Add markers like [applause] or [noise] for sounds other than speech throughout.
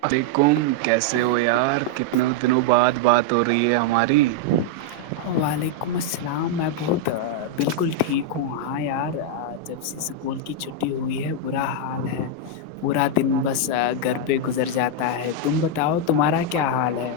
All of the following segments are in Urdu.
وعلیکم کیسے ہو یار کتنےوں دنوں بعد بات ہو رہی ہے ہماری وعلیکم السلام میں بہت بالکل ٹھیک ہوں ہاں یار جب سے اسکول کی چھٹی ہوئی ہے برا حال ہے پورا دن بس گھر پے گزر جاتا ہے تم بتاؤ تمہارا کیا حال ہے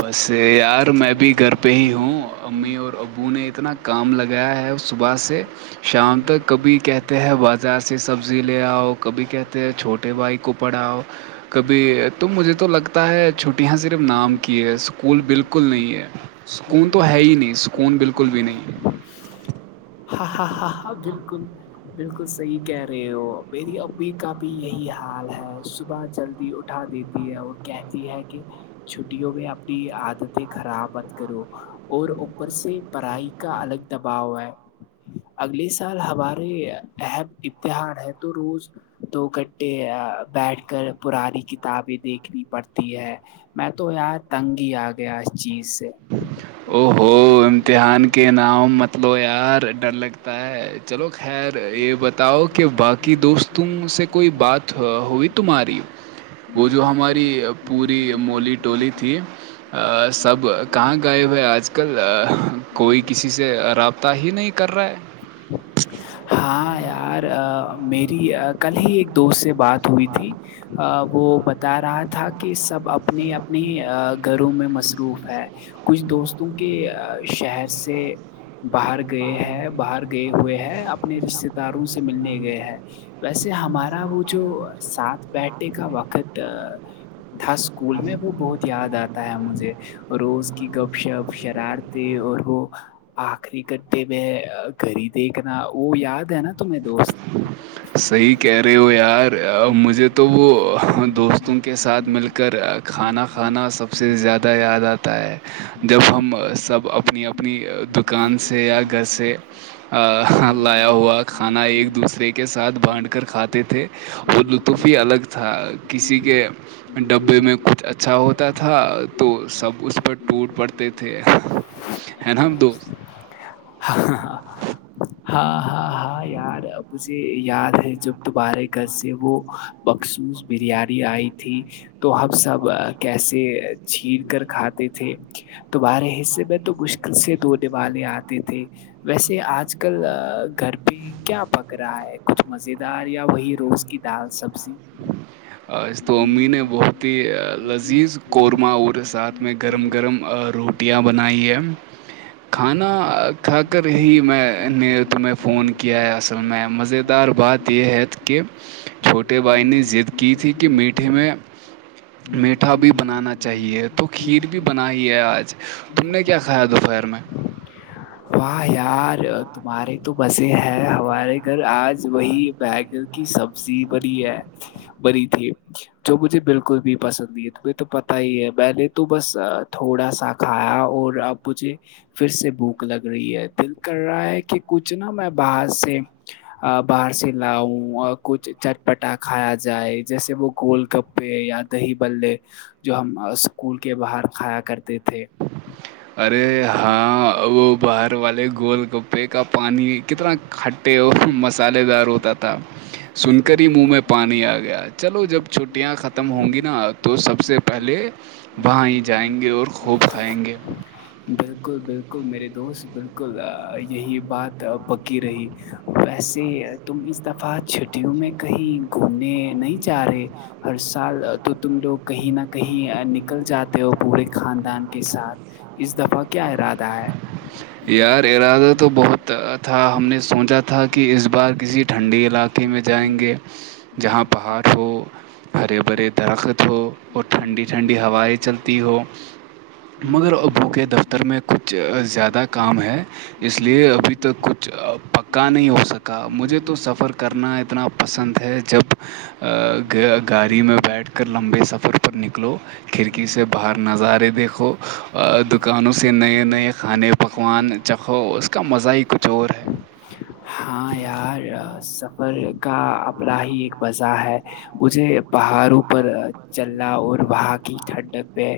بس یار میں بھی گھر پہ ہی ہوں امی اور ابو نے اتنا کام لگایا ہے اس صبح سے شام تک کبھی کہتے ہیں بازار سے سبزی لے آؤ کبھی کہتے ہیں چھوٹے بھائی کو پڑھاؤ کبھی تو مجھے تو لگتا ہے چھٹیاں صرف نام کے ہے سکول بالکل نہیں ہے سکون تو ہے ہی نہیں سکون بالکل بھی نہیں ہے [inaudible] ہاں ہاں ہاں ہاں بالکل بالکل صحیح کہہ رہے ہو میری امی کا بھی یہی حال ہے صبح جلدی اٹھا دیتی ہے اور کہتی ہے کہ چھٹیوں میں اپنی عادتیں خرابت کرو اور اوپر سے پرڑائی کا الگ دباؤ ہے اگلے سال ہمارے اہب ابتحار ہے تو روز دو گھنٹے بیٹھ کر پرانی کتابیں دیکھنی پڑتی ہے میں تو یار تنگ ہی آ گیا اس چیز سے او ہو امتحان کے نام متلو یار ڈر لگتا ہے چلو خیر یہ بتاؤ کہ باقی دوستوں سے کوئی بات ہوئی تمہاری ہو وہ جو ہماری پوری مولی ٹولی تھی سب گائے بھائی آج کل کوئی کسی سے رابطہ ہی نہیں کر رہا ہے ہاں یار میری کل ہی ایک دوست سے بات ہوئی تھی وہ بتا رہا تھا کہ سب اپب اپنی اپنی گھروں میں مصروف ہے کچھ دوستوں کے شہر سے باہر گئے ہیں باہر گئے ہوئے ہیں اپنے رشتے داروں سے ملنے گئے ہیں ویسے ہمارا وہ جو ساتھ بیٹھے کا وقت تھا اسکول میں وہ بہت یاد آتا ہے مجھے اور روز کی گپ شپ شرارتیں اور وہ آخری گھنٹے میں گ ہی دیکھنا وہ یاد ہے نا تمہیں دوست صحیح کہہ رہے ہو یار مجھے تو وہ دوستوں کے ساتھ مل کر کر کھانا کھانا سب سے زیادہ یاد آتا ہے جب ہم سب اپنی اپنی دکان سے یا گھر سے ا لایا ہوا کھانا ایک دوسرے کے ساتھ بانھ کر کھاتے تھے اور لطف ہی الگ تھا کسی کے ڈبے میں کچھ اچھا ہوتا تھا تو سب اس پر ٹوٹ پڑتے تھے [unintelligible] ہے نا ہم دوست ہاں ہاں ہاں یار مجھے یاد ہے جب دوبارے گز سے وہ مخصوص بریانی آئی تھی تو ہمب سب کیسے چھیر کر کھاتے تھے توبارہ حصے میں تو مشکل سے دورنے والی آتی تھی ویسے آج کل گھر بھی کیا پک رہا ہے کچھ مز دار یا وہی روز کی دال سبزی آج تو امی نے بہت لذیذ قورمہ اورورے ساتھ میں گرم گرم روح ٹیاں بنائیے واہ کھانا کھا کر ہی میں نے تمہیں فون کیا ہے اصل میں مز دار بات یہ ہت کہ [unintelligible] وہ ان نے ضد کی تھی کہ میٹھے میں میٹھا بھی بنانا چاہیے تو کھیر بھی بنا ہی ہے آج تم نے کیا کھایا [unintelligible] [inaudible] واہ یار تمہارے تو بسے ہے ہمارے گھر آج وہی بہ گ کی سبزی بڑ ہے بری تھی جو مجھے بالکل بھی پسند نہیں ہے تمہیں تو پتا ہی ہے میں نے تو بس تھوڑا سا کھایا اور آپ مجھے پھر سے بھوک لگ رہی ہے دل کر رہا ہے کہ کچھ نہا میں باہر سے باہر سے لاؤ اور کچھ چٹپٹا کھایا جائے جیسے وہ گول کپ پہ یا دہی بلے جو ہم اسکول کے باہر کھایا کرتے تھے ارے ہاں وہ باہر والے گول گپے کا پانی کتنا کھ ٹیی مسالحے دار ہوتا تھا سن کر ہی منہ میں پانی آ گیا چلو جب چھٹیاں ختم ہوں گی نا تو سب سے پہلے وہاں ہی جائیں گے اور خوب کھائیں گے بالکل بالکل بالکل میرے دوست بالکل یہی بات پکی رہی ویسے تم اس دفعہ چھٹیوں میں کہیں گھومنے نہیں جا رہے ہر سال تو تم لوگ کہیں نہ کہیں نکل جاتے ہو پورے خاندان کے ساتھ اس دفعہ کیا ارادہ ہے یار ارادہ تو بہت تھا ہم نے سوچا تھا کہ اس بار کسی ٹھنڈی علاقے ٹی میں جائیں گے جہاں پہاڑ ہو ہرے بھرے درخت ہو اور ٹھنڈی ٹھنڈی ہوائیں چلتی ہوں مگر ابو کے دفتر میں کچھ زیادہ کام ہے اس لیے ابھی تک کچھ پکا نہیں ہو سکا مجھے تو سفر کرنا اتنا پسند ہے جب گاڑی میں بیٹھ کر لمبے سفر پر نکلو کھڑکی سے باہر نظارے دیکھو دکانوں سے نئے نئے کھانے پکوان چکھو اس کا مزہ ہی کچھ اور ہے [unintelligible] ہاں یار سفر کا اپنا ہی ایک وزہ ہے مجھے پہاڑوں پر چلنا اور وہاں کی ٹھنڈک میں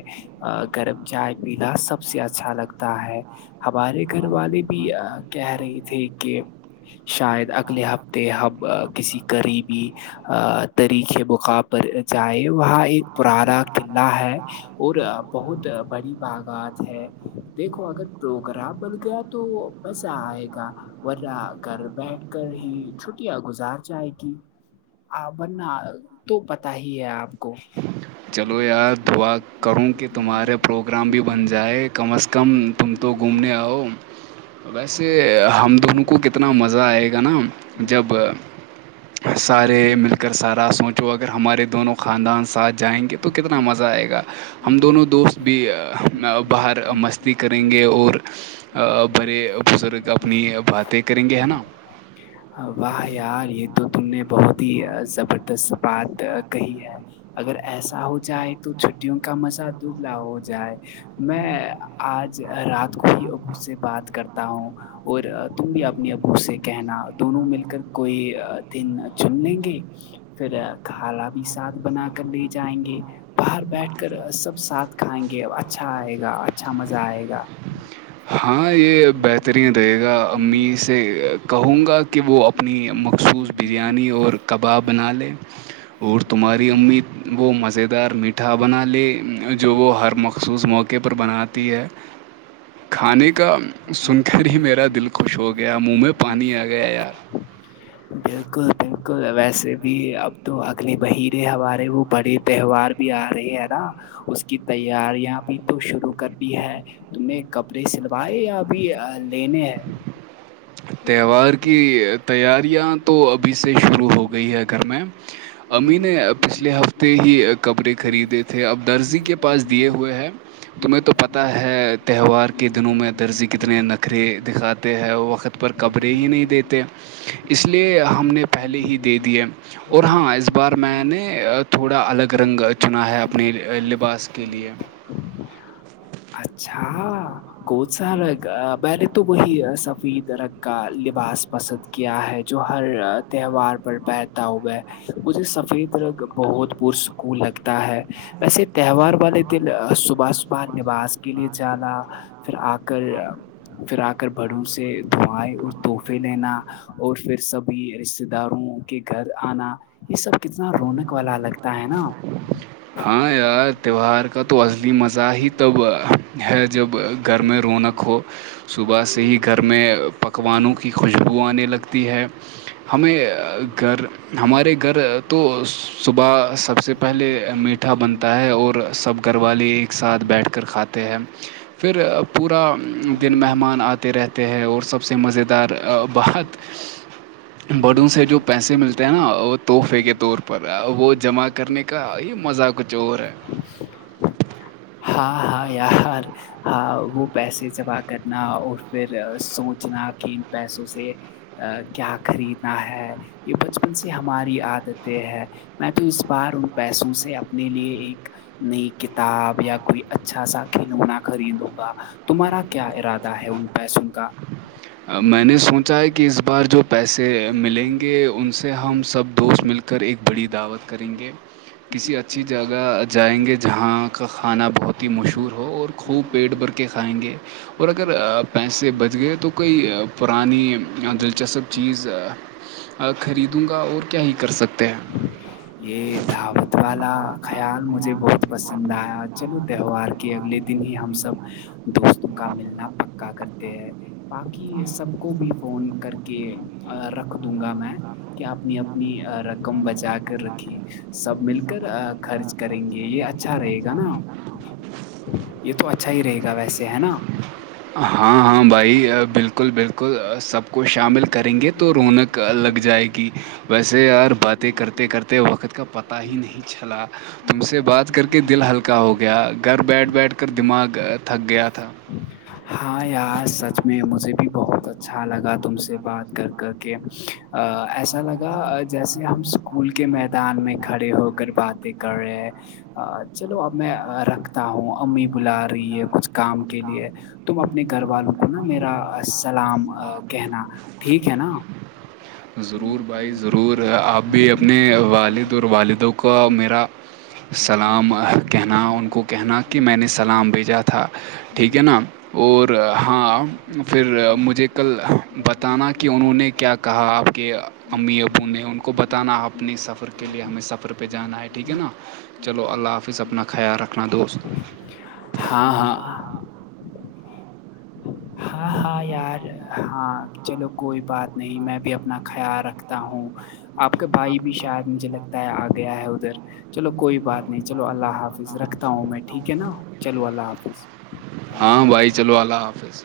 گرم چائے پیین سب سے اچھا لگتا ہے ہمارے گھر والے بھی کہہ رہے تھے کہ شاید اگلے ہفتے ہمب کسی قریبی طریخے بقاب پر جائے وہاں پرانا قعہ ہے اور بہت بڑی باغات ہے دیکھو اگر پروگرام بن گیا تو تو مزہ آئے گا ورہ گھر بیٹھ کر ہی چھٹیاں گزار جائے گی آ بننا تو پت ہی ہے آپ کو چلو یار دعا کروں کہ تمہارے پروگرام بھی بن جائے کم از کم تم تو گھومنے آؤ ویسے ہم دونوں کو کتنا مزہ آئے گا نا جب سارے مل کر سارا سوچو اگر ہمارے دونوں خان ساتھ جائیں گے تو کتنا مزہ آئے گا ہم دونوں دوست بھی باہر مستی کریں گے اور بڑے بزرگ اپنی باتیں کریں گے ہے نا واہ یار یہ تو تم نے بہت ہی زبردست بات کہی ہے اگر ایسا ہو جائے تو چھٹیوں کا مزہ دبلا ہو جائے میں آج رات کو ہی اب سے بات کرتا ہوں اور تم بھی اپنے ابو سے کہنا دونوں مل کر کوئی دن چن لیں گے پھر کھالا بھی ساتھ بنا کر لے جائیں گے باہر بیٹھ کر سب ساتھ کھائیں گے اچھا آئے گا اچھا مزہ آئے گا ہاں یہ بہترین رہے گا امی سے کہوں گا کہ وہ اپنی مخصوص بریانی اور کباب بنا لیں اور تمہاری امی وہ مزیدار میٹھا بنا لے جو وہ ہر مخصوص موقع کے پر بناتی ہے کھانے کا سن کر ہی میرا دل خوش ہو گیا منہ میں پانی آ گیا یار [inaudible] بالکل بالکل ویسے بھی اب تو اگل مہیر ہمارے وہ بڑے تہوار بھی آ رہے ہے نا اس کی تیاریاں بھی تو شروع کر دی ہے تم نے کپڑے سلوائے یا بھی لینے ہیں تہوار کی تیاریاں تو ابھی سے شروع ہو گئی ہے گھر میں امی نے پچھلے ہفتے ہی کپڑے خریدے تھے اب درزی کے پاس دیے ہوئے ہیں تمہیں تو پتہ ہے تہوار کے دنوں میں درزیح کتنے نخریے دکھاتے ہیں وقت پر قبریں ہی نہیں ہیں دیتے اس لیے ہم نے پہلے بھی ہی دے دنیا دیے اور ہاں اس بار میں میں دے نے تھوڑا الگ رنگ چنا ہے دیا اپنے لباس کے لیے [inaudible] اچھا گ س میں نےے تو وہی ہے سفید ررنگ کا لباس پسند کیا ہے جو ہر تہوار پر پتا ہوئے مجھے سفید رنگ بہت پرسکون لگتا ہے ویسے تہوار والے دن صبح صبح لباس کے لیے جانا پھر آ کر پھر آ کر بڑو سے اور تحفے لینا اور پھر سبھی رشتے داروں کے گھر آنا یہ سب کتنا رونق والا لگتا ہے نا ہاں یار تہوار کا تو عزلی مزہ ہی تب ہے جب گھر میں رونق رکھو صبح سے ہی گھر میں پکوانوں کی خوشبو آنے لگتی ہے ہمیں گھر ہمارے گھر تو صبح سب سے پہلے میٹھا بنتا ہے اور سب گھر والے ایک ساتھ بیٹھ کر کھاتے ہیں پھر پورا دن مہمان آتے رہتے ہیں اور سب سب سے مزیدار بات بڑوں سے جو پیسے ملتے ہیں نا وہ تحفے کے طور پر وہ جمع کرنے کا یہ مزہ کچھ ج اور ہے ہاں ہاں یار ہاں وہ پیسے جمع کرنا اور پھر سوچ چنا کے ان پیسوں سے کیا خریدنا ہے یہ بچپن سے ہماری عادتیں ہے میں تو اس بار ان پیسوں سے اپنے لیے ایک نئی کتاب یا کوئی اچھا سا کھلونا خریدوں گا تمہارا کیا ارادہ ہے ان پیسوں کا میں نے سوچا ہے کہ اس بار جو پیسے ملیں گے ان سے ہم سب دوست مل کر ایک بڑی دعوت کریں گے کسی اچھی جگہ جائیں گے جہاں کا کھانا بہت ہی مشہور ہو اور خوب پیٹ بھر کے کھائیں گے اور اگر پیسے بچ گئے تو کوئی پرانییا دلچسپ چیز خریدوں گا اور کیا ہی کر سکتے ہیں یہ دعوت والا خیال مجھے بہت پسند آیا چلو تہوار کہ اگلے دن ہی ہم سب دوستوں کا ملنا پکا کرتے ہیں باقی سب کو بھی فون کر کے رکھ دوں گا میں کہ اپنی اپنی رقم بچا کر رکھی سب مل کر خرچ کریں گے یہ اچھا رہے گا نا یہ تو اچھا ہی رہے گا ویسے ہے نا ہاں ہاں بھائی بالکل بالکل سب کو شامل کریں گے تو رونق لگ جائے گی ویسے یار باتیں کرتے کرتے وقت کا پتہ ہی نہیں چلا تم سے بات کر کے دل ہلکا ہو گیا گھر بیٹھ بیٹھ کر دماغ تھک گیا تھا ہاں یار سچ میں مجھے بھی بہت اچھا لگا تم سے بات کر کر کے ایسا لگا جیسے ہم اسکول کے میدان میں کھڑے ہو کر باتیں کر رہے ہیں چلو اب میں رکھتا ہوں امی بلا رہی ہے کچھ کام کے لیے تم اپنے گھر والوں کو نا میرا سلام کہنا ٹھیک ہے نا ضرور بھائی ضرور آپ بھی اپنے والد اور والدوں کا میرا سلام کہنا ان کو کہنا کہ میں نے سلام بھیجا تھا ٹھیک ہے نا [inaudible] اور ہاں پھر مجھے کل بتانا کہ انہوں نے کیا کہا آپ کے امی ابو نے ان کو بتانا اپنے سفر کے لیے ہاں ہمیں سفر پہ جانا ہے ٹھیک ہے نا چلو اللہ حافظ اپنا خیال رکھنا دوست ہاں ہاں ہاں ہاں یار ہاں چلو کوئی بات نہیں میں بھی اپنا خیال رکھتی تا ہوں آپ کا بھائی بھی شاید مجھے لگتا ہے آ گیا ہے ادھر چلو کوئی بات نہیں چلو اللہ حافظ رکھ ہوں میں ٹھیک ہے نا چلو اللہ حافظ ہاں بھائی چلو اللہ حافظ